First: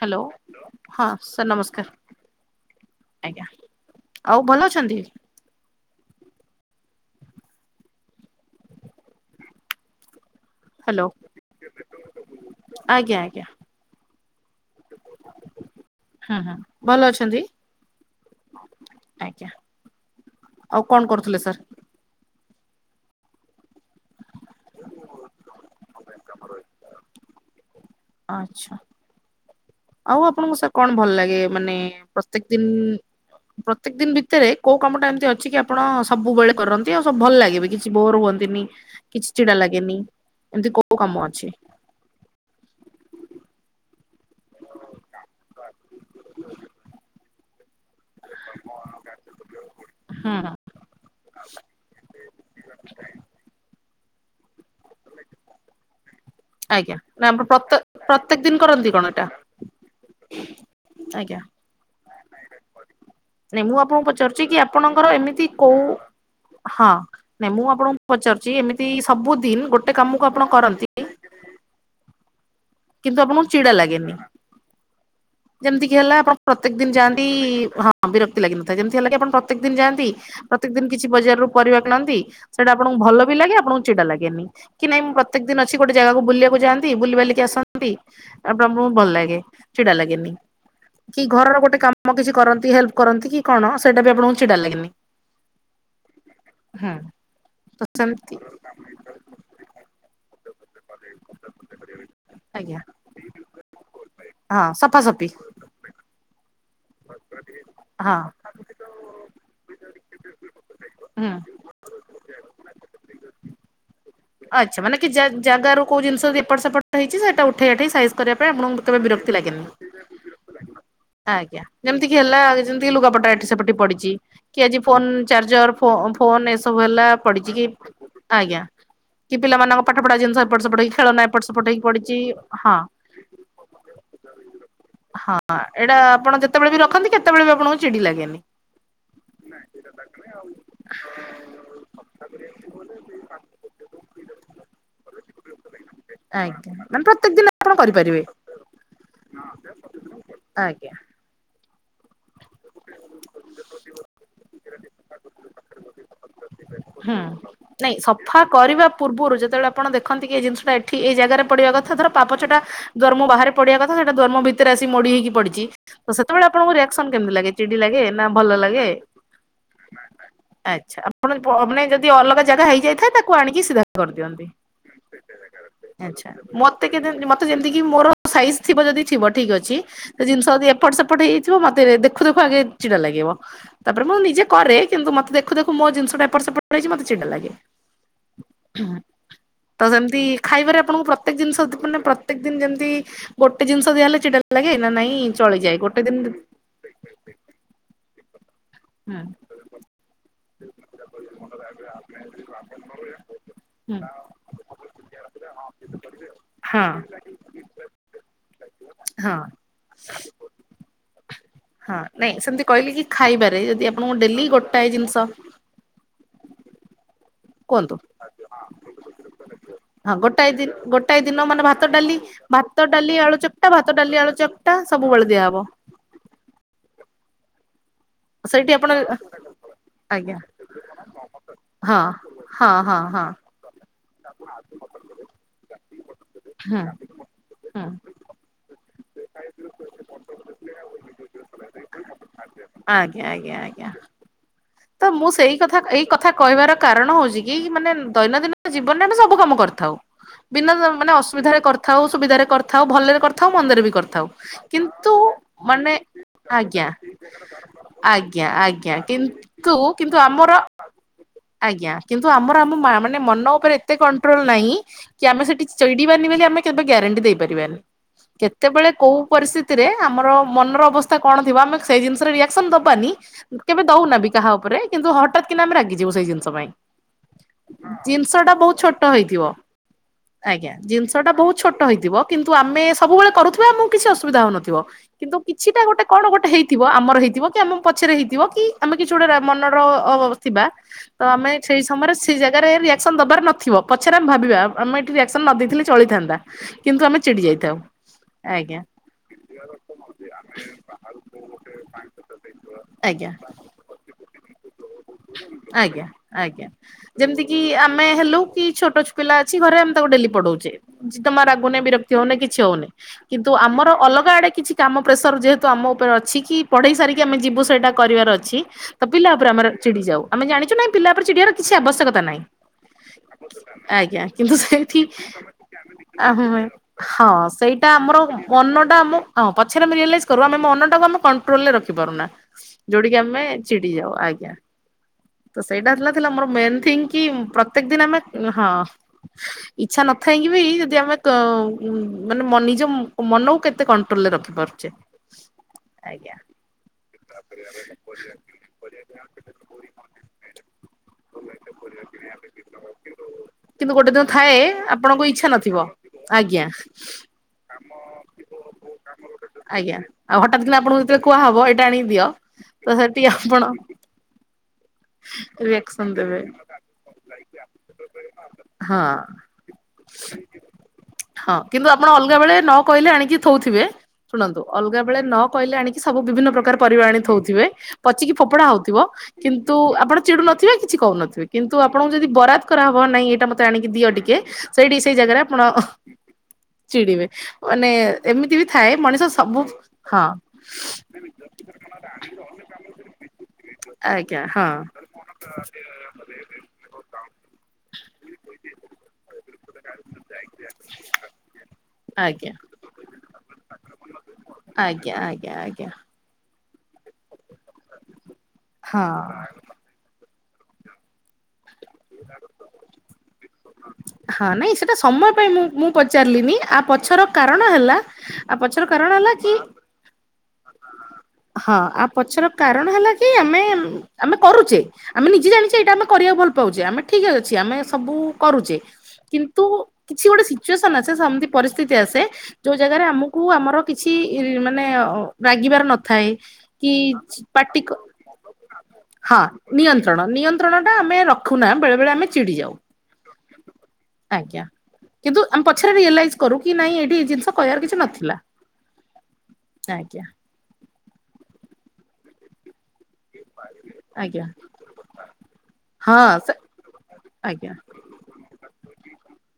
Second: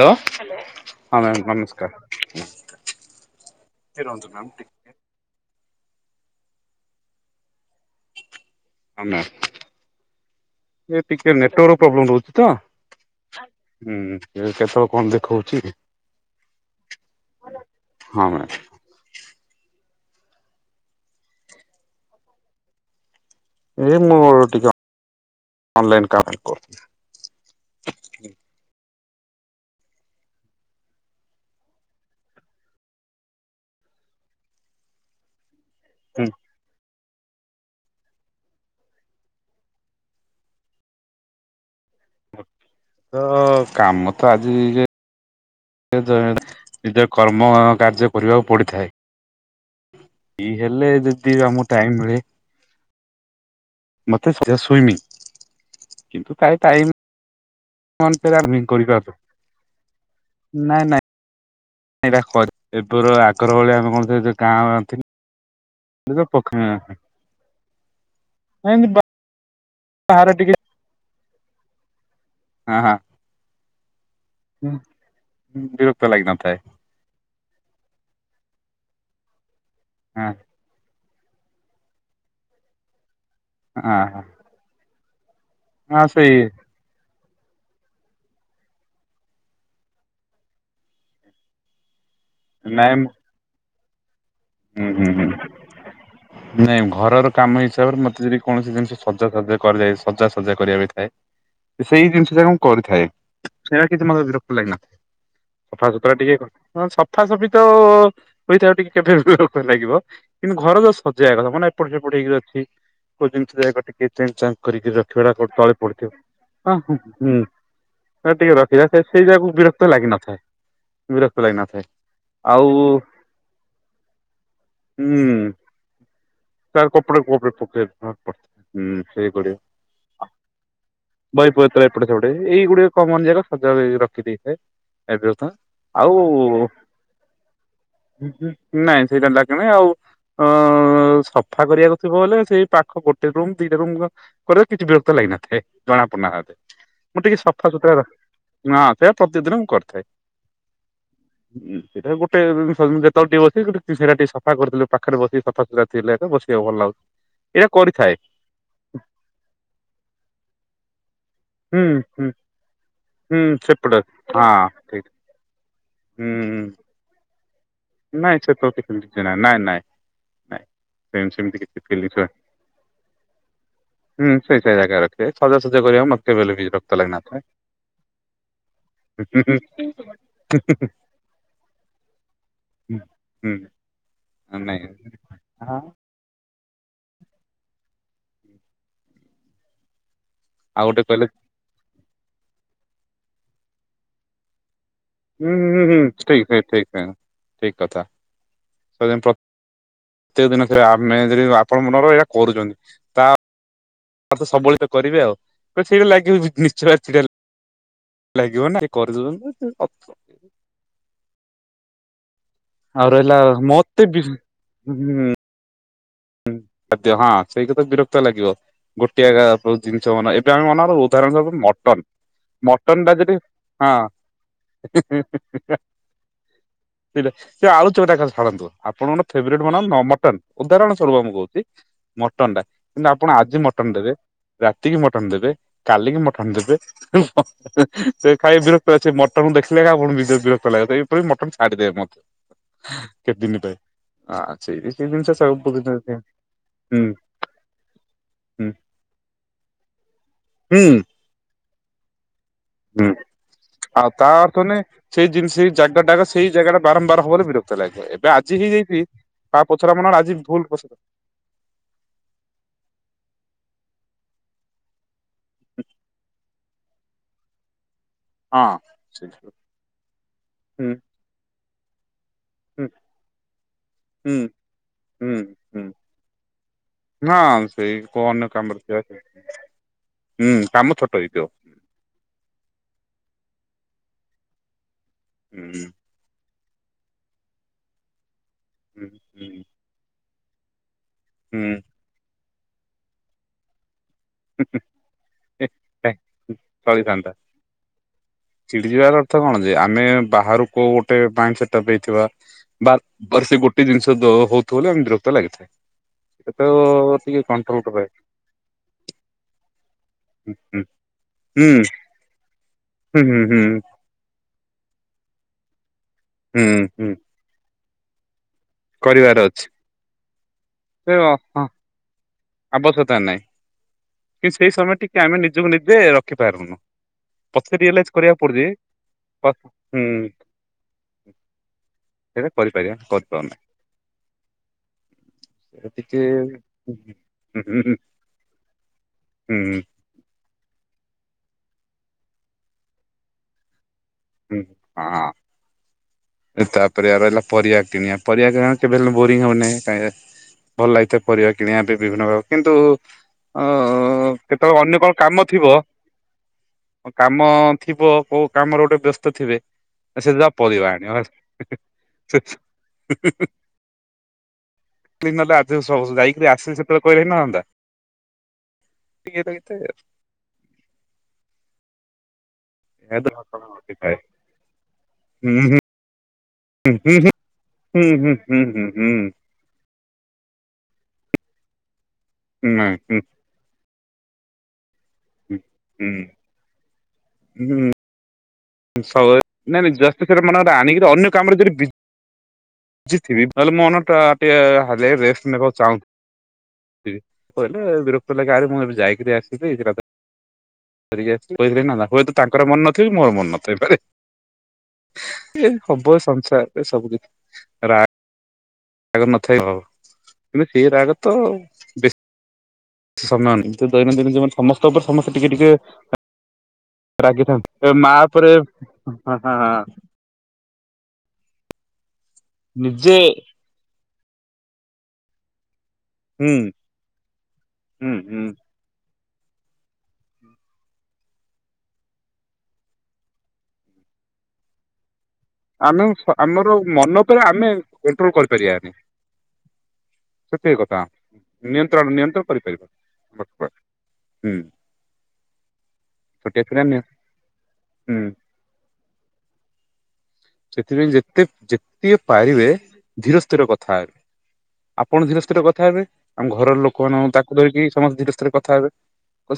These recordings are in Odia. ହ୍ୟାଲୋ ହଁ ସାର୍ ନମସ୍କାର। ଆଜ୍ଞା, ଆଉ ଭଲ ଅଛନ୍ତି? ହଁ ମ୍ୟାମ୍, ଏ ହ୍ୟାଲୋ ଟିକେ ନେଟୱାର୍କ ପ୍ରୋବ୍ଲେମ ରହୁଛି ତ। ଆଜ୍ଞା ଆଜ୍ଞା ହୁଁ କେତେବେଳେ କଣ ଦେଖଉଛି। ହୁଁ ହୁଁ ଭଲ ଅଛନ୍ତି? ହଁ ମ୍ୟାମ୍ [inaudible] ଆଜ୍ଞା, ଆଉ କଣ କରୁଥିଲେ ସାର୍? ଏଇ ମୁଁ ଟିକେ ଅନଲାଇନ୍ କାମ୍ କରୁ [unintelligible] ଆଚ୍ଛା। ଆଉ ଆପଣଙ୍କୁ ସାର୍ କଣ ଭଲ ଲାଗେ ମାନେ ପ୍ରତ୍ୟେକ ଦିନ୍? ପ୍ରତ୍ୟେକ ଦିନ ଭିତରେ କୋଉ କାମଟା ଏମିତି ଅଛି କି ଆପଣ ସବୁବେଳେ କରନ୍ ତି ଆଉ ସବୁ ଭଲ ଲାଗେ ବି କିଛି ବୋର୍ ହୁଅନ୍ତିନି କିଛି ଚିଡା ଲାଗେନି ଏମିତି କୋଉ କାମ ଅଛି? ତ କାମ ତ ଆଜି ଯେ [unintelligible] ନିଜ କର୍ମ କାର୍ଯ୍ୟ କରିବାକୁ ପଡିଥାଏ, ହୁଁ ଇ ହୁଁ ଦେଲେ ଯଦି ଆମକୁ ଟାଇମ୍ ମିଳେ ମତେ [unintelligible] ସୁମିଂ। ଆଜ୍ଞା ନା ଆମର ପ୍ରତ ପ୍ରତ୍ୟେକ ଦିନ୍ କରନ୍ତି କଣ କରିପାରୁ ଏଟା? ନାଇଁ ନାଇଁ ଆଜ୍ଞା। ଏଇଟା କର୍ ଏବେରୁ [unintelligible] ନାଇଁ ମୁଁ ଆପଣଙ୍କୁ ପଚାରୁଛି କି ଆପଣଙ୍କର ଏମିତି କୋଉ ହଁ ନାଇଁ ମୁଁ ଆପଣଙ୍କୁ ପଚାରୁଛି ଏମିତି ସବୁଦିନ ଗୋ ଟେ କାମକୁ ବାହାରେ ଆପଣ ଟିକେ କରନ୍ତି। ହଁ, ହଁ। କିନ୍ତୁ ଆପଣଙ୍କୁ ଚିଡ଼ା ଲାଗେନି, ଯେମତିକି ବିରକ୍ତ ହେଲା ଆପଣ ଲାଗିନଥାଏ ପ୍ରତ୍ୟକ ଦିନ୍ ଯାଆନ୍ତି ହଁ ବିରକ୍ତି ଲାଗିନଥାଏ ଯେମିତି ହେଲା କି ଆପଣ ପ୍ରତ୍ୟେକ ଦିନ୍ ଯାଆନ୍ତି। ହଁ ପ୍ରତ୍ୟେକ ଦିନ୍ କିଛି ବଜାରରୁ ପରିବା କିଣନ୍ତି ସେଇଟା ଆପଣଙ୍କୁ ଭଲବି ଲାଗେ ଆପଣଙ୍କୁ ହଁ ଚିଡ଼ା ଲାଗେନି। କି ନାଇଁ ମୁଁ ପ୍ରତ୍ୟକ ଦିନ୍ ଅଛି ଗୋଟେ ହଁ ଜାଗାକୁ ସେଇ ବୁଲିବାକୁ ଯଆନ୍ତି ବୁଲି ବାଲି ଆସ ନ୍ତି ଆ [unintelligible] ଭଲ ଲାଗେ ଚିଡା ଲାଗେନି, କି ଘରର ଗୋଟେ କାମ୍ ମ କିଛି କରନ୍ତି ହେଲ୍ପ ନାଇଁ କରନ୍ତି କି କଣ ସେଇଟା ବି ଆପଣଙ୍କୁ ଚିଡା ହୁଁ ଲାଗେନି ହୁଁ ହୁଁ, ନାଇଁ ହୁଁ ଘରର କାମ ତ ହିସାବରେ ମତେ ସେମିତି ଯଦି କୌଣସି ଜିନିଷ ସଜାସଜା କରାଯାଏ ସଜା ସଜା କରିବା ବି ଥାଏ ସେଇ ଜିନିଷ ଯାକ ମୁଁ ଆଜ୍ଞା କରିଥାଏ, ସେଇଟା କିଛି ମତେ ବିରକ୍ତ ହଁ ଲାଗିନା ସଫାସଫି। ସଫାସୁତୁରା ଟିକେ କଣ, ହଁ ସଫାସଫି ତ ହଁ ହୋଇଥାଉ ଟିକେ କେବେ [unintelligible] ଲାଗିବ କିନ୍ତୁ ଘର ଯୋଉ ହୁଁ ସଜେଇବା କଥା ମାନେ ଏପଟ ସେପଟ ହେଇକି ଅଛି କୋଉ ଜିନିଷ ଯାକ ଟିକେ ଚେଞ୍ଜ୍ ଚାଞ୍ଜ୍ ଆଚ୍ଛା କରିକି ମାନେ କି ରଖିବାଟା [unintelligible] ତଳେ ଜାଗାରୁ କୋଉ ପଡ଼ିଥିବ, ଜିନିଷ ଏପଟ ହଁ ସେପଟ ହୁଁ ହେଇଛି ସେଇଟା ହୁଁ। ଉଠେଇ ଆଠେଇ ସାଇଜ କରିବା ହେ ପାଇଁ ଟିକେ ଆପଣଙ୍କୁ ରଖିଥା କେବେ ସେ ବିରକ୍ତି ସେଇ ଜାଗାକୁ ଲାଗେନି। ବିରକ୍ତ ଲାଗିିନଥାଏ ବିରକ୍ତ ଲାଗିିନଥାଏ। ଯେମିତିକିି ହେଲା କି ଯେମିତିକି ଲୁଗାପଟା ଏଠି ସେପଟି ପଡିଚି। କି ଆଜି ଫୋନ୍ ହୁଁ ଚାର୍ଜର ଫୋ ଫୋନ୍ ଏସବୁ ତାର ହେଲା କପଡା କପଡା ପଡିଚିକି ପକେଇବାକୁ ପଡିଥାଏ ଆଜ୍ଞା। ହୁଁ କି ସେଇଗୁଡ଼ିକ, ପିଲାମାନଙ୍କ ପାଠ ପଢା ଜିନିଷ ଏପଟ ସେପଟ ହେଇକି ଖେଳନା ଏପଟ ସେପଟ ହେଇକି ବହିପତ୍ର ଏପଟ ପଡିଛି ସେପଟ ହେଇ ହଁ। ଏଇଗୁଡ଼ିକ କମନ୍ ଯାକ ସଜାଗ ହେଇ ର ରଖି ଦେଇଥାଏ, ଏବେ ହଁ କଥା ଏଇଟା ଆଉ ଆପଣ ଯେତେବେଳେ ବି ରଖନ୍ତି କେତେବେଳେ ବି ଆପଣଙ୍କୁ ଚିଡି ଲାଗେନି। ନାଇଁ ସେ ଜାଣିଲା କିଣି ଆଉ ହଁ ସଫା କରିବାକୁ ଥିବ ହେଲେ ସେଇ ପାଖ ଗୋଟେ ରୁମ୍ ଦିଇଟା ରୁମ୍ କରିବ କିଛି ବିରକ୍ତ ଲାଗିିନଥାଏ ଜଣାପଡୁନାଥାତେ। ଆଜ୍ଞା ମାନେ ମୁଁ ପ୍ରତ୍ୟେକ ଟିକେ ଦିନ ଆପଣ ସଫାସତୁରା ର କରିପାରିବେ ହଁ ସେଇଆ ପ୍ରତି ଦିନ ମୁ କରିଥାଏ ଆଜ୍ଞା। ଉଁ ସେଇଟା ଗୋଟେ ଯେତବେଳେ ଟିକେ ବସିବି ସେଇଟା ଟିକେ ସଫା କରିଦେଲ ପାଖରେ ବସି ସଫା ସୁୁତୁରା। ଥିଲେ ଏକା ବସିବାକୁ ଭଲ ଲାଗୁଛି ହୁଁ। ଏଇଟା ନାଇଁ କରିଥାଏ। ସଫା କରିବା ପୂର୍ବରୁ ଯେତେବେଳେ ଆପଣ ଦେଖନ୍ତି କି ଏଇ ଜିନିଟା ଏଠି ଏଇ ଜାଗାରେ। ପଢିବା ହୁଁ କଥା ଧର ପା ହୁଁ ପଛଟା ଦୁଆର ମୁହଁ ହୁଁ ବାହାରେ ପଡିବା କଥା ସେପଟେ ସେଇଟା ଦୁଆର ମୁହଁ ହଁ ଭିତରେ ଆସି ଠିକ ମୋଡି ହେଇକି ପଡିଛି। ତ ସେତବେଳେ ହୁଁ। ଆପଣଙ୍କୁ ରିଆକ୍ସନ କେମତି ଲାଗେ। ଚିଡି ଲାଗେ ନା ନାଇଁ ଭଲ ସେ ତ ଲାଗେ କିଛି କିଛି ନାଇଁ ନାଇଁ ନାଇଁ ନାଇଁ। ଆଛା ଆପଣ ସେମ ପ ସେମିତି କିଛି ମାନେ ଯଦି ଫିଲିଙ୍ଗସ୍ ଅଲଗା ଜାଗା ହେଇ ଯାଇଥାଏ ତାକୁ ଆଣିକି ସିଧା ହୁଏ ହୁଁ କରିଦିଅନ୍ତି ସେଇ ସେଇ ଜାଗା ରଖିବେ ସଜାସଜା କରିବାକୁ ମତେ ଆଛା। ବେଲେ ବି ମତେ ରକ୍ତ କେ ଯେମିତି ଲାଗିନଥାଏ। ମତେ ଯେମିତି କିି ମୋର ସାଇଜ୍ ଥିବ ଯଦି ଥିବ ହୁଁ ଠିକ ହୁଁ ଅଛି ଜିନିଷ ଯଦି ଏପଟ ସେପ ଟ୍ ହେଇ ଯାଇଥିବ ମତେ ଦେଖୁ ଦେଖୁ ଆଗେ। ଛିଡ଼ା ଲାଗିବ ହୁଁ ତାପରେ ମୁଁ ନିଜେ ହୁଁ, କରେ ନାଇଁ କିନ୍ତୁ ମତେ ଦେଖୁ ଦେଖୁ ହଁ ମୋ ଜିନିଷଟା। ଏପଟ ସେପଟ ହେଇଛି ମତେ ଚିଡା ଲାଗେ। ତ ସେମିତି ଖାଇବାରେ ଆଉ ଗୋଟେ ଆପଣଙ୍କୁ କହିଲେ ପ୍ରତ୍ୟେକ ଜିନିଷ ମାନେ ପ୍ରତ୍ୟେକ ଦିନ ଯେମିତି ଗୋଟେ ଜିନିଷ ଦିଆହଲେ ଚଡା ଲା ଲାଗେ ନା ନାଇଁ। ହୁଁ ହୁଁ ଠିକ ସେ ଠିକ ସେ ଠିକ କଥା ହୁଁ ସେ ପ୍ର ପ୍ରତ୍ୟେକ ଦିନ ସେ ଆମେ ଯଦି ଆପଣ ମନେକର ଏଇଟା କରୁଛନ୍ତି ତା ହୁଁ ତା ଅର୍ଥ ସବୁବେଳେ ତ କରିବେ ଆଉ ତ ସେଇଟା ଲାଗିବ ହଁ ନିଶ୍ଚୟ ଭାବରେ ଛିଡ଼ା। ଲାଗିବ ନା କିଏ କରିଦଉଛନ୍ତି ହାଁ ନାଇଁ ସେମିତି କହିଲି କି ଆଉ ରହିଲା ଖାଇବାରେ ଯଦି ମତେ ଆପଣଙ୍କୁ ବି ଡେଲି ଗୋଟାଏ ଜିନିଷ। ହୁଁ ଖାଦ୍ୟ ହଁ। ସେଇଟା ତ କୁହନ୍ତୁ ବିରକ୍ତ ଲାଗିବ ଗୋଟିଏ ଏକା ହଁ ଜିନିଷ ମାନେ ଗୋଟାଏ ଏବେ ଦିନ ଆମେ ମନେକର ଗୋଟାଏ ଉଦାହରଣ ଦିନ ଦବୁ ମାନେ ଭାତ ମଟନ। ଡାଲି ଭାତ ମଟନ ଟା ଡାଲି ଯଠି ଆଳୁ ଚକଟା ଭାତ ଡାଲି ଆଳୁ ଚକଟା ସବୁବେଳେ ଦିଆହବ ହଁ। ସେଇଟା ସେ ଆଳୁ ଚକଡା କଥା ଛାଡ଼ନ୍ତୁ ସେଇଠି ଆପଣ ଆପଣଙ୍କ ଫେବରେଟ ବନାନ୍ତୁ ନା ଆଜ୍ଞା ମଟନ୍ ଉଦାହରଣ। ସ୍ୱରୁପ ମୁଁ କହୁଛି ହଁ ମଟନ ଟା ହଁ ହଁ କିନ୍ତୁ ହଁ ଆପଣ ଆଜି ମଟନ ଦେବେ। ରାତି କିି ମଟନ୍ ଦେବେ କାଲିକି ମଟନ୍ ଦେବେ ହୁଁ ହୁଁ ସେ ଖାଇ ବିରକ୍ ମଟନ କୁ ଦେଖିଲେ ଏକା ଆପଣ ଙ୍କୁ ନିଜକୁ ବିରକ୍ତ ଲାଗିବ ଏଇପରି ମଟନ୍ ଛାଡିଦେବେ ମଧ୍ୟ। ଆଜ୍ଞା ଆଜ୍ଞା ଆଜ୍ଞା। ହଁ ସେତି ତ ସେଇ ମୁଁ ଜିନିଷ ସବ କଥା ଏଇ କଥା କହିବାର କାରଣ ହଉଛି କି ମାନେ ଦୈନନ୍ଦିନ ଜୀବନରେ ଆମେ ସବୁ କାମ କରିଥାଉ। ବିନା ହୁଁ ମାନେ ଅସୁବିଧାରେ କରିଥାଉ ସୁବିଧାରେ କରିଥାଉ। ଥାଉ ହୁଁ। ଭଲରେ କରିଥାଉ ମନ୍ଦରେ ବି ଆଉ କରିଥାଉ ତା ଅର୍ଥ ନୁହେଁ କିନ୍ତୁ ସେଇ ଜିନିଷ ସେଇ ମାନେ ଜାଗା ଟା ସେଇ ଜାଗା ଟା ଆଜ୍ଞା। ବାରମ୍ବାର ହବ ବୋଲି ବିରକ୍ତ ଲାଗିବ ଏବେ ଆଜ୍ଞା ଆଜି ଆଜ୍ଞା ହେଇଯାଇଛି ତା କିନ୍ତୁ ପଛରେ ମନ କିନ୍ତୁ ଆମର। [inaudible] ଆଜ୍ଞା କିନ୍ତୁ ଆମର ଆମ ମା ମାନେ ମନ ଉପରେ ଏତେ କଣ୍ଟ୍ରୋଲ ନାହିଁ। କି ଆମେ ସେଠି ଚଡିବାନି ବେଲି ଆମେ କେବେ ଗ୍ୟାରେଣ୍ଟି ଦେଇ ପାରିବାନି। ହଁ କେତେବେଳେ କୋଉ ହୁଁ ପରିସ୍ଥିତିରେ ଆମର ମନର ଅବସ୍ଥା କଣ ଥିବ ଆମେ ସେଇ ଜିନିଷରେ ରିଆକ୍ଟ। ସନ୍ ହୁଁ ଦବାନି କେବେ ଦଉନା ବି ହୁଁ କାହା ଉପରେ କିନ୍ତୁ ହୁଁ ହଠାତ୍ କିନା ଆମେ ହୁଁ ରାଗି ଯିବୁ ସେଇ ଜିନିଷ ପାଇଁ ହଁ ସେଇ କୋଉ ଜିନିଷ ଅନ୍ୟ ଟା ବହୁତ କାମରେ ଥିବା ଛୋଟ ସେ ହେଇଥିବ। ହୁଁ ଆଜ୍ଞା କାମ ଛୋଟ ଜିନିଷ ଟା ହେଇଥିବ ବହୁତ ଛୋଟ ହେଇଥିବ। କିନ୍ତୁ ଆମେ ସବୁବେଳେ କରୁଥିବା ଆମକୁ କିଛି ଅସୁବିଧା ହଉ ନଥିବ କିନ୍ତୁ କିଛିଟା ହୁଁ ଗୋଟେ। କଣ ଗୋଟେ ହେଇଥିବ ଆମର ହେଇଥିବ କି ଆମ ପଛରେ ହେଇଥିବ କି ଆମେ ହୁଁ କିଛି ଗୋଟେ ହୁଁ ମନର ଅ ଥିବା। ତ ଆମେ ସେଇ ସମୟରେ ସେ ଜାଗାରେ ରିଆକ୍ସନ ଦବାର ନଥିବ। ପଛରେ ଆମେ ଭାବିବା ଆମେ ଏଇଠି ରିଆକ୍ସନ୍ ନ ଦେଇଥିଲେ ହୁଁ ଚଳିଥାନ୍ତା କିନ୍ତୁ ଆମେ ଚିଡ଼ି ଯାଇଥାଉ। ଆଜ୍ଞା ଚିଡି ଯିବାର ଅର୍ଥ କଣ ଯେ ଆମେ ବାହାରୁ କୋଉ ଗୋଟେ ମାଇଣ୍ଡ ସେଟ ଅପ୍ ହେଇଥିବା। ବାର ଆଜ୍ଞା। ବାର୍ ସେ ଗୋଟେ ଜିନିଷ ହଉଥିବ ବେଳେ ଆମେ ବିରକ୍ତ। ଲାଗିଥାଏ। ଆଜ୍ଞା ସେଟା ତ ଆଜ୍ଞା ଟିକେ ଯେମିତି କି କଣ୍ଟ୍ରୋଲ କରେ ଆମେ ହେଲୁ କି ଛୋଟ ଛ ପିଲା ଅଛି ଘରେ ଡେଲି ପଢଉଚି ହୁଁ ମା ହୁଁ ରାଗୁନ ବିରକ୍ତି ହଉନି କିଛି ହଉନି ହୁଁ ହୁଁ କିନ୍ତୁ ହୁଁ ଆମର ଅଲଗା ଆଡେ କିଛି କାମ ପ୍ରେସର ଯେହେତୁ ଆମ ଉପରେ ଅଛି କି ହୁଁ ପଢ଼େଇ ହୁଁ ସାରିକି ଆମେ ଯିବୁ ସେଇଟା କରିବାର ଅଛି। ତ ପିଲା କରିବାର ଉପରେ ଅଛି ଆମର ଚିଡି ଯାଉ ଆମେ ଜାଣିଛୁ ନାହିଁ ସେ ପିଲା ଉପରେ ଅ- ଚିଡିଆାର ହଁ କିଛି ଆବଶ୍ୟକତା ନାହିଁ। ଆବଶ୍ୟକତା ନାହିଁ ଆଜ୍ଞା କିନ୍ତୁ ସେଇ ସମୟ ସେଇଠି ଟିକେ ଆମେ ନିଜକୁ ନିଜେ ଆମେ ରଖିପାରୁନୁ ହଁ ପଛେ ସେଇଟା ରିଏଲାଇଜ ଆମର କରିବାକୁ ପଡୁଛି ମନଟା ଆମ ପ- ପଛରେ ଆମେ ହୁଁ ରିଲାଇଜ କରୁ ଆମେ ମନ ଟାକୁ ଆମେ କଣ୍ଟ୍ରୋଲରେ ରଖିପାରୁନା। ଯଦି କରି କରିପାରିବା କରୁ ଯୋଉଠିକି ଆମେ ଚିଡି ଯାଉ ଆଜ୍ଞା। ତ ସେଟା ସେଇଟା ଥିଲା ଟିକେ ଥିଲା ମୋର ମେନ୍ ହୁଁ ଥିଙ୍ଗ କି ହୁଁ ପ୍ରତ୍ୟକ ଦିନ ଆମେ ହଁ ହୁଁ ଇଛା ନ କହିଁକି ବି ଯଦି ଆମେ ମାନେ ନିଜ ମନକୁ କେତେ କଣ୍ କଣ୍ଡୋରେଲ୍ ହୁଁ ହୁଁ। ରଖିପାରୁଛେ ଆଜ୍ଞା। ତାପରେ ଆଉ ରହିଲା ପରିବା କିଣିବା ପରିବା କିଣିବା କେବେ ହେଲେ ବୋରିଙ୍ଗ ହଉନାହିଁ କାଁହିଁକି ଭଲ ଲାଗିଥାଏ ପରିବା କିଣିବା ବି ବିଭିନ୍ନ ପ୍ର କିନ୍ତୁ ଅ ଅ କିନ୍ତୁ ଗୋଟେ ଦିନ ଅ ଥାଏ କେତେବେଳେ ଅନ୍ୟ କଣ ଆପଣଙ୍କୁ କାମ ଇଚ୍ଛା ଥିବ ନଥିବ ଆଜ୍ଞା। କାମ ଥିବ କୋଉ କାମରେ ଗୋଟେ ବ୍ୟସ୍ତ ଥିବେ ଆଜ୍ଞା ଆଉ ସେଟା ହଠାତ୍ କିନା ପରିବା ଆପଣଙ୍କୁ ଆଣିବ। [inaudible] ଯେତେବେଳେ କୁହାହବ [unintelligible] ଏଇଟା ଆଣିକି ଦିଅ ତ ସେଠି ଆପଣ ଆସିଲ ରିଆକ୍ସନ ଦେବେ ସେତେବେଳେହିଲେ ହେଇ ନହାନ୍ତା। ହଁ ହଁ କିନ୍ତୁ ଆପଣ ଅଲଗା ବେଳେ ନ ନ କହିଲେ। ଆଣିକି ଥୋଉଥିବେ। ସୁଣନ୍ତୁ ଆଲାଗବେଲେ ନକାହିଲେ ସବୁ ବିଭିନ ପ୍ର ପ୍ରକାର ପରିବା ଆଣିଥଉଥିବେ ହୁଁ ହୁଁ ପଚିକି ହୁଁ ହୁଁ ଫୋଡା ହୁଁ ହଉଥିବ ହୁଁ କିନ୍ତୁ ଆପଣ ଚିଡୁ ନଥିବେ କିଛି କହୁନଥିବେ। କିନ୍ତୁ ଆପଣଙ୍କୁ ଯଦି ବରାଦ କରାହବ ନାଇଁ ଏଇଟା ମତେ ଆଣିକି ଦିଅ ଟିକେ। ସେଇଠି ସେଇ ଜାଗାରେ ହୁଁ। ଆପଣ ହୁଁ ଚିଡିବେ ମାନେ ଏମିତି ବି ଥାଏ ମଣିଷ ସବୁ ନାଇଁ ନାଇଁ ଜଷ୍ଟ ହଁ। ସେଟା ମନେକର ଆଣିକିରି ଜଥିବିଲେ ମନ ଟା ଆଜ୍ଞା ଟି ହଁ ରେଷ୍ଟ ନେବାକୁ ଚାହୁଁଥିଲି। କ କହିଲେ ବିରକ୍ତ ଲାଗି ଆରେ ମୁଁ ଏ ଯାଇକରି ଆସିିଇ କହିଥିଲି ନା। ହୁଏତ ଆଜ୍ଞା ତାଙ୍କର ମନ ନଥିବ ମୋର ମନ ନଥିବ ପାରେ ଆଜ୍ଞା ଆଜ୍ଞା ଏ ଆଜ୍ଞା। ହବ ସଂସାର। ଏ ସବୁ କିଛି ରା ହଁ ନଥାଏ ହ କିନ୍ତୁ ସେ ରାଗ ତ ଆଉ ସେ ରାଗତ ନୁହେଁ। ଆଉ ଦୈନନ୍ଦିନ ଜୀବନ ହଁ ନାଇଁ ସମସ୍ତ ସେଟା ଉପରେ ସମସ୍ତେ ସମୟ ଟିକେ ପାଇଁ ମୁଁ ଟିକେ ମୁଁ ପଚାରିଲିନି ଆ ପଛର କାରଣ ରାଗିଥାନ୍ତି ହେଲା ମା ଉପରେ ଆ ପଛର କାରଣ ହେଲା ହଁ କି ହଁ ହଁ ଆ ପଛର କାରଣ ହେଲା ନିଜେ କି ଆମେ ଆମେ କରୁଛେ ଆମେ ନିଜେ ଜାଣିଛେ ଏଇଟା ଆମେ କରିବାକୁ ଭଲ ହୁଁ ପାଉଛେ ଆମେ ଠିକ୍ ଅଛି ଆମେ ସବୁ ହୁଁ ହୁଁ କରୁଚେ। କିନ୍ତୁ କିଛି ଗୋଟେ ସିଚୁଏସନ ଆସେ ସେମତି ପରିସ୍ଥିତି ଆସେ। ଯୋଉ ଜାଗାରେ ଆମକୁ ଆମର କିଛି ମାନେ ରାଗିବାର ନ ଆମେ ଆମର ମନ ଉପରେ ଆମେ କଣ୍ଟ୍ରୋଲ କରିପାରିବାାନି। ହଁ ନିୟନ୍ତ୍ରଣ ନିୟନ୍ତ୍ରଣ ଟା ଆମେ ରଖୁନା ବେଳେ ନିୟନ୍ତ୍ରଣ ବେଳେ ଆମେ ନିୟନ୍ତ୍ରଣ ଚିଡି ଯାଉ। କରିପାରିବା। ହୁଁ ଆଜ୍ଞା କିନ୍ତୁ ଆମେ ପଛରେ ରିଅଲାଇଜ୍ କରୁ ଛୋଟିଆ କି ପିଲା ନାଇଁ ଏଇଠି ଜିନିଷ କହିବାର କିଛି ହୁଁ ନଥିଲା। ଆଜ୍ଞା। ସେଥିପାଇଁ ଯେତେ ଯେତିକି ପାରିବେ ଧିର ସ୍ଥିର କଥା। ହେବେ ଆଜ୍ଞା। ଆପଣ ଧୀରେ ସ୍ଥିୀରେ କଥା ହେବେ ହଁ ସେ ଆମ ଘରର ଲୋକ ମଙ୍କୁ ତାକୁ ଆଜ୍ଞା ଧରିକି ସମସ୍ତେ ଧୀରେ ସ୍ଥିରେ କଥା ହେବେ।।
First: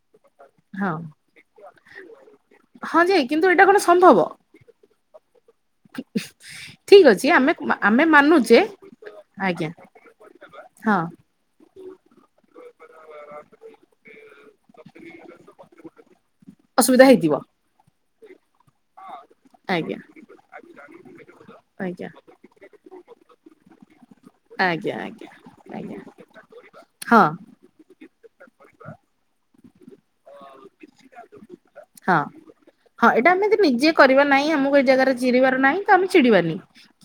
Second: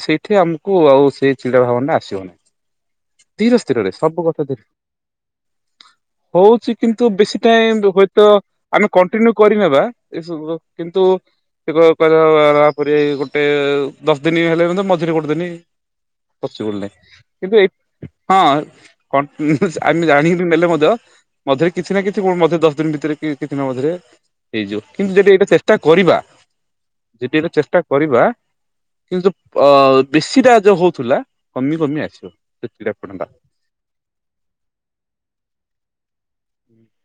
ସେଇଠି ଆମକୁ ହଁ ଆଉ ସେ ଚିଡ଼ା ଭାବନରେ ଆସିବ ହଁ ଯେ କିନ୍ତୁ ନାିଁ ଏଇଟା ଧ୍ଵର କଣ ସ୍ଥିରରେ ସମ୍ଭବ ସବୁ କଥା ଧିରେ। ହଉଛି ଠିକ୍ କିନ୍ତୁ ଅଛି ବେଶୀ ଆମେ ଟାଇମ ଆମେ ହୁଏତ ମାନୁଛେ ଆମେ କଣ୍ଟିନ୍ୟୁ ଆଜ୍ଞା କରିନେବା ଏସବୁ ହଁ କିନ୍ତୁ [unintelligible] ଗୋଟେ ଦଶ ଦିନ ହେଲେ ମଝିରେ ଗୋଟେ ଦିନ। କରୁଚୁ ବୋଲି ନାଇଁ ଅସୁବିଧା ହେଇଥିବ କିନ୍ତୁ ଏଇ- ହଁ [unintelligible] ଆଜ୍ଞା ଆମେ ଜାଣିକି ନେଲେ ମଧ୍ୟ [unintelligible] କିଛି ନା ଆଜ୍ଞା କିଛି। ପୁଣି ମଧ୍ୟ ଦଶ ଦିନ ଭିତରେ କି କିଛି ଦିନ ମଧ୍ୟରେ ହେଇଯିବ ଆଜ୍ଞା କିନ୍ତୁ ଆଜ୍ଞା ଯଠି ଏଇଟା ଚେଷ୍ଟା ଆଜ୍ଞା କରିବା ହଁ ଯଦି ଏଇଟା ଚେଷ୍ଟା କରିବା କିନ୍ତୁ ଅ ବେଶୀ ଟା ଯୋଉ ହଉଥିଲା କମି କମି ହଁ ଆସିବ ସେ ହଁ ଚିଡ଼ାପଣଟା ଏଇଟା ଆମେ ନିଜେ କରିବା ନାହିଁ ଆମକୁ ଏଇ ଜାଗାରେ ଚିରିବାର ନାହିଁ ତ ଆମେ ଚିଡିବାନି।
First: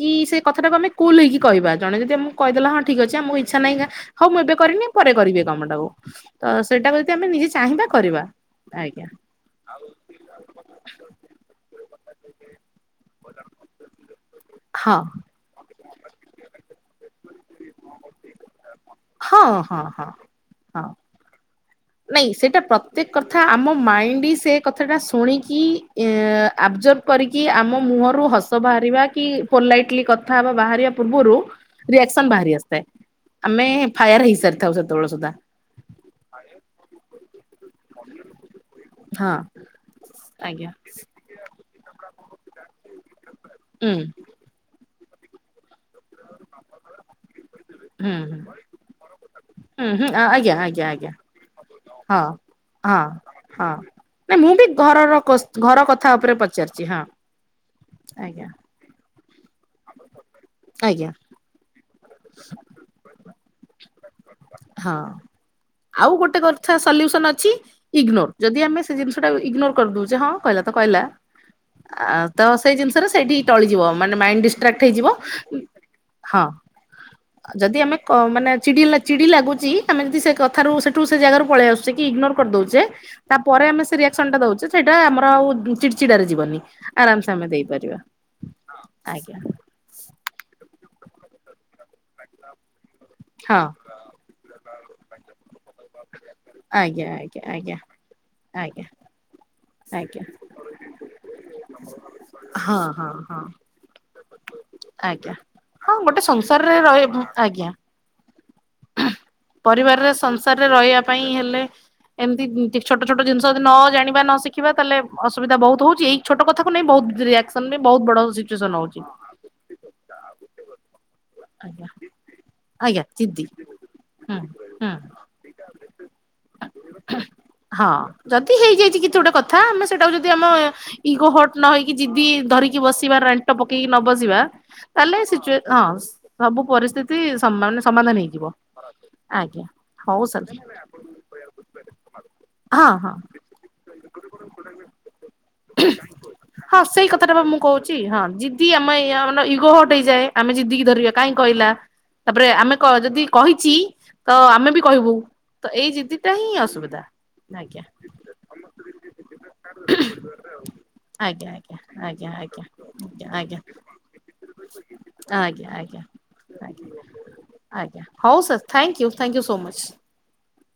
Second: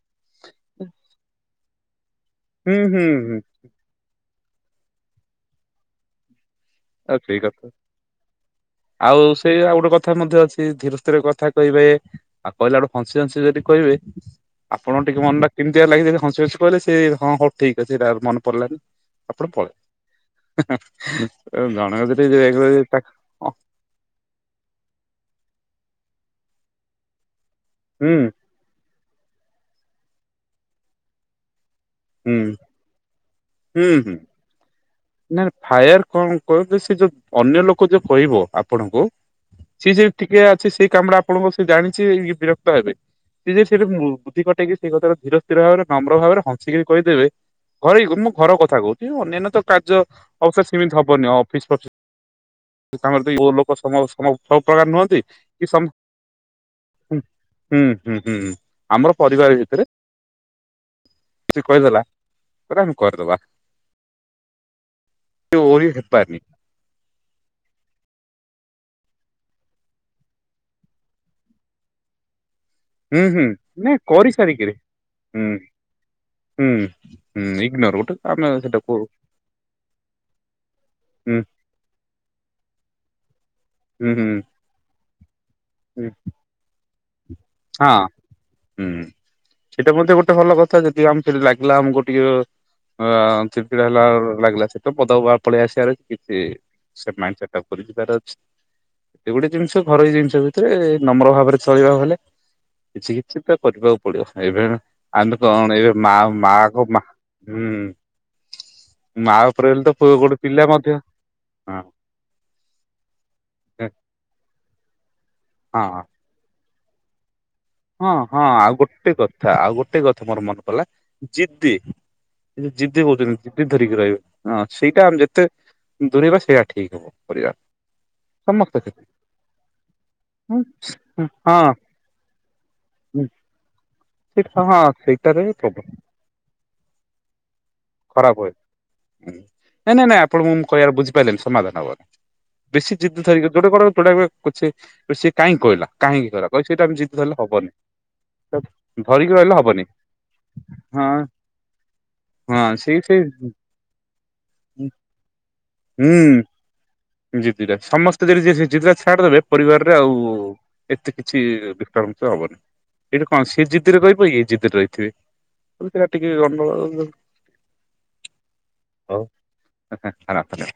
କି ସେ କଥାଟାକୁ ଆମେ କୁଲ ହେଇକି କହିବା ଜଣେ ଯଦି ଆମକୁ କହିଦେଲା ହୁଁ ହଁ ହୁଁ ଠିକ ଅଛି ଆମକୁ ହୁଁ ଇଚ୍ଛା ନାହିଁ କା ହଉ ମୁଁ ଏବେ କରି ବିନି ପରେ କରିବି ସେ କାମଟାକୁ। ତ ସେଇଟା ଯଦି ଆଉ ଆମେ ସେଇ ନିଜେ କଥା ଚାହିଁବା କରିବା ଆଜ୍ଞା। ଆଉ ସେଇ ଆଉ ଗୋଟେ କଥା ମଧ୍ୟ ଅଛି ଧୀରେ ଧୀରେ କଥା କହିବେ ଆଉ କହିଲା ଗୋଟେ ଫସି ଫଂସି କରି କହିବେ। ଆପଣ ହଁ ଟିକେ ମନ ଟା କେମିତି ଲାଗି ହସି ହସି କହିଲେ ସେ ହଁ ହଉ ଠିକ୍ ଅଛି ସେଇଟା ମନେ ପଡିଲାନି। ହଁ ତାପରେ ପଳେ ହଁ ହଁ ହଁ [unintelligible] ହଁ ଆମ ମାଇଣ୍ଡି ସେ କଥାଟା ଶୁଣିକି ଏ ଆବଜର କରିକି ଆମ ହୁଁ ମୁହଁରୁ ହସ ବାହାରିବା କି [unintelligible] କଥା ବା ବାହାରିବା ପୂର୍ବରୁ ରିଆକ୍ସନ ହୁଁ ବାହାରି ଆସିଥାଏ ଆମେ ହୁଁ। ଫାୟାର ହେଇସାରିଥାଉ ସେତେବେଳେ ସୁଦ୍ଧା ନା ଫାୟାର କଣ କହ ସେ ଯୋଉ ଅନ୍ୟ ଲୋକ ଯୋଉ କହିବ ଆପଣଙ୍କୁ ହଁ ସିଏ ଯେ ଟିକେ ଅଛି ଆଜ୍ଞା। ସେଇ କାମ ଟା ଆପଣଙ୍କ ସେ ଜାଣିଛି ବିରକ୍ତ ହେବେ ସିଏ ଯେ ସେଟା ହୁଁ ବୁଦ୍ଧି ଖଟେଇକି ସେଇ କଥାରେ ଧୀର ସ୍ଥିର ଭରେ ନମ୍ର ଭାବରେ ହସିକି କହିଦେବେ ଘରେ ହୁଁ ମୁଁ ଘର କଥା କହୁଛି ଅନ୍ୟାନ୍ୟ ତ ହୁଁ କାର୍ଯ୍ୟ ହୁଁ ଆଜ୍ଞା ଆଜ୍ଞା [unintelligible] ସେମିତି ଆଜ୍ଞା ହବନି ଅଫିସ ହଁ ହଁ ଫଫିସ ତାଙ୍କ [unintelligible] ହଁ। ଲୋକ ସବୁ ନାଇଁ ମୁଁ ବି ପ୍ରକାର ଘରର ନୁହନ୍ତି ଘର କଥା ଉପରେ ପଚାରିଛି ହଁ [unintelligible] ହୁଁ ହୁଁ ଆଜ୍ଞା ହୁଁ ଆମର ପରିବାର ଭିତରେ ଆଜ୍ଞା। ସେ କହିଦେଲା। [unintelligible] କରିଦେବା ଓ ହେପାରି ସାର ସଲ୍ୟୁସନ୍ ଅଛି। ଇଗ୍ନୋନୋର ଯଦି ଆମେ ସେ ଜିନିଷଟା ଇଗନୋର କରିଦଉଛେ ହଁ କହିଲା ତ କହିଲା। ଆ ତ ସେଇ ଜିନିଷରେ ହୁଁ ସେଇଠି ହୁଁ ଟଳିଯିବ ନାଇଁ ମାନେ ମାଇଣ୍ଡ କରିସାରିକିରି ଡିଷ୍ଟ୍ରାକ୍ଟ ହେଇଯିବ। ହୁଁ ହଁ। ହୁଁ। ହୁଁ ଯଦି ଇଗ୍ନୋର ଆମେ ଗୋଟେ କ ମାନେ ସେଟା ଚିଡି କହୁ ଚିଡି ଲାଗୁଛି ଆମେ ଯଦି ସେ କଥାରୁ ସେଠୁ ସେ ହୁଁ ଜାଗାରୁ ପଳେଇ ଆସୁଛେ କି ଇଗ୍ନୋର କରି ଦଉଛେ ତା ପରେ ଆମେ ସେ ହୁଁ ରିଆକ୍ସନ ହୁଁ ଟା ଦଉଛେ। ସେଇଟା ଆମର ଆଉ ଚିଡି ହୁଁ ଚିଡାରେ ଯିବନି ଆରାମସେ ଆମେ ଦେଇପାରିବା ହଁ ହଁ ହୁଁ ଆଜ୍ଞା। ସେଇଟା ମଧ୍ୟ ଗୋଟେ ଭଲ କଥା ଯଦି ଆମେ ସେଠି ଲାଗିଲା ଆମକୁ ଟିକେ ଆ ହଁ ଚିଡ଼ଚିଡା ହେଲା ଲାଗିଲା [unintelligible] ପଦା ପଳେଇ ଆସିବାର କିଛି। ଆଜ୍ଞା ସେ ମାଇଣ୍ଡି ଆଜ୍ଞା ସେଟପ ଆଜ୍ଞା କରି ଯିବାର ଅଛି। ଆଜ୍ଞା। ଏ ଗୋଟେ ଜିନିଷ ଘରୋଇ ଆଜ୍ଞା ଜିନିଷ ଭିତରେ ନମ୍ର ଭାବରେ ଚଳିବା ଗଲେ ହଁ ହଁ କିଛି ହଁ କିଛି ବା କରିବା ଉପ ପଡିବ ଏବେ ଆମେ ଆଜ୍ଞା। ଆମେ କଣ ଏବେ ହଁ ମା ଗୋଟେ ସଂସାରରେ ମାଙ୍କ ମା ରହି ହୁଁ। ଆଜ୍ଞା ମା ଉପରେ ହେଲେ ତ ପରିବାରରେ ପୁଅ ଗୋଟେ ପିଲା ସଂସାରରେ ମଧ୍ୟ ରହିବା ପାଇଁ ହେଲେ ହଁ ଏମିତି ଛୋଟ ଛୋଟ ଜିନିଷ ଯଦି ନ ଜାଣିବା ନ ଶିଖିବା ତାହେଲେ ଅସୁବିଧାହୁ ଭଉତୁ ହଁ ହଉଛି। ଛୋଟ କଥାକୁ ନେଇ ବହୁତ ରିଆକ୍ସନ ବି ବହୁତ ବଡ ସିଚୁଏସନ ହଉଛି। ଥା ଆଉ ଗୋଟେ କଥା ମୋର ମନେ ପଡିଲା ଜିଦ୍ଦି ଆଜ୍ଞା ଜିଦି କହୁଛନ୍ତି ଜଦି ଧରିକି ହୁଁ ରହିବେ ହଁ ହୁଁ ସେଇଟା ଆମେ ଯେତେ ଦୂରେଇ ବା ସେଇଟା ଠିକ ହବ ପରିବା ହଁ ଯଦି ହେଇଯାଇଚି କିଛି ଗୋଟେ କଥା ଆମେ ସେଟାକୁ ଯଦି ଆମ ହଁ ଇଗୋ ହଟ୍ ନ ହେଇ କି ଯିଦି ଧରିକି ବସିବା ରେଣ୍ଟ ପକେଇକି ନ ବସିବା ସେଇଟା ହଁ ତାହେଲେ ସେଇଟାରେ ସିଚୁଏ ହଁ ପ୍ରଭାବ ସବୁ ପରିସ୍ଥିତି [unintelligible] ସମାଧାନ ହେଇଯିବ। ଆଜ୍ଞା। ନାଇଁ-ନାଇଁ-ନାଇଁ ହଉ ସାର୍ ଆପଣଙ୍କୁ ମୁଁ କହିବାର ବୁଝି ପାରିଲେନି ସମାଧାନ ହବନି ହଁ ବେଶୀ ହଁ। ଜିଦ୍ଦି ଧରିକି ଯୋଉଟା [unintelligible] ସେ-ସେ କାଇଁ କଇଲା କାହିଁକି କହିଲା। କହି ହଁ ସେଇଟା ଆମେ ସେଇ ଜିଦି କଥାଟା ଧରିଲେ ବା ମୁଁ ହବନି। କହୁଚି ହଁ ଜିଦ୍ଦି ଆମ ଧରିକି ରହିଲେ ଇଗୋ ହବନି ହଟ୍ ହେଇଯାଏ ଆମେ ଜିଦ୍ଦି କି ହଁ ଧିରିବା କାଇଁ କହିଲା। ତାପରେ ହଁ ଆମେ ସେଇ [unintelligible] ସେଇ ଯଦି କହିଚି ତ ଆମେ ବି କହିବୁ ତ ଏଇ ଜିଦ୍ଦି ଟା ହୁଁ ହିଁ ଅସୁବିଧା। ଆଜ୍ଞା [unintelligible] ସମସ୍ତେ ଯଦି ଜିଦ୍ଦିଟା ଛାଡିଦବେ ପରିବାରରେ ଆଉ ଏତେ କିଛି ଆଜ୍ଞା ଆଜ୍ଞା [unintelligible] ଆଜ୍ଞା ହବନି। ଏଇଟା ଆଜ୍ଞା କଣ ସିଏ ଜିଦ୍ଦିରେ [unintelligible] ଇଏ ଜିଦ୍ଦିରେ ରହିଥିବେ। ସେଇଟା ଟିକେ ଗଣ୍ଡଗୋଳ ଆଜ୍ଞା-ଆଜ୍ଞା-ଆଜ୍ଞା-ଆଜ୍ଞା ହଉ ସାର୍ ଥ୍ୟାଙ୍କୟୁ-ଥ୍ୟାଙ୍କୟୁ ସୋ ମଚ୍। ଖାରପ୍ ହଲେ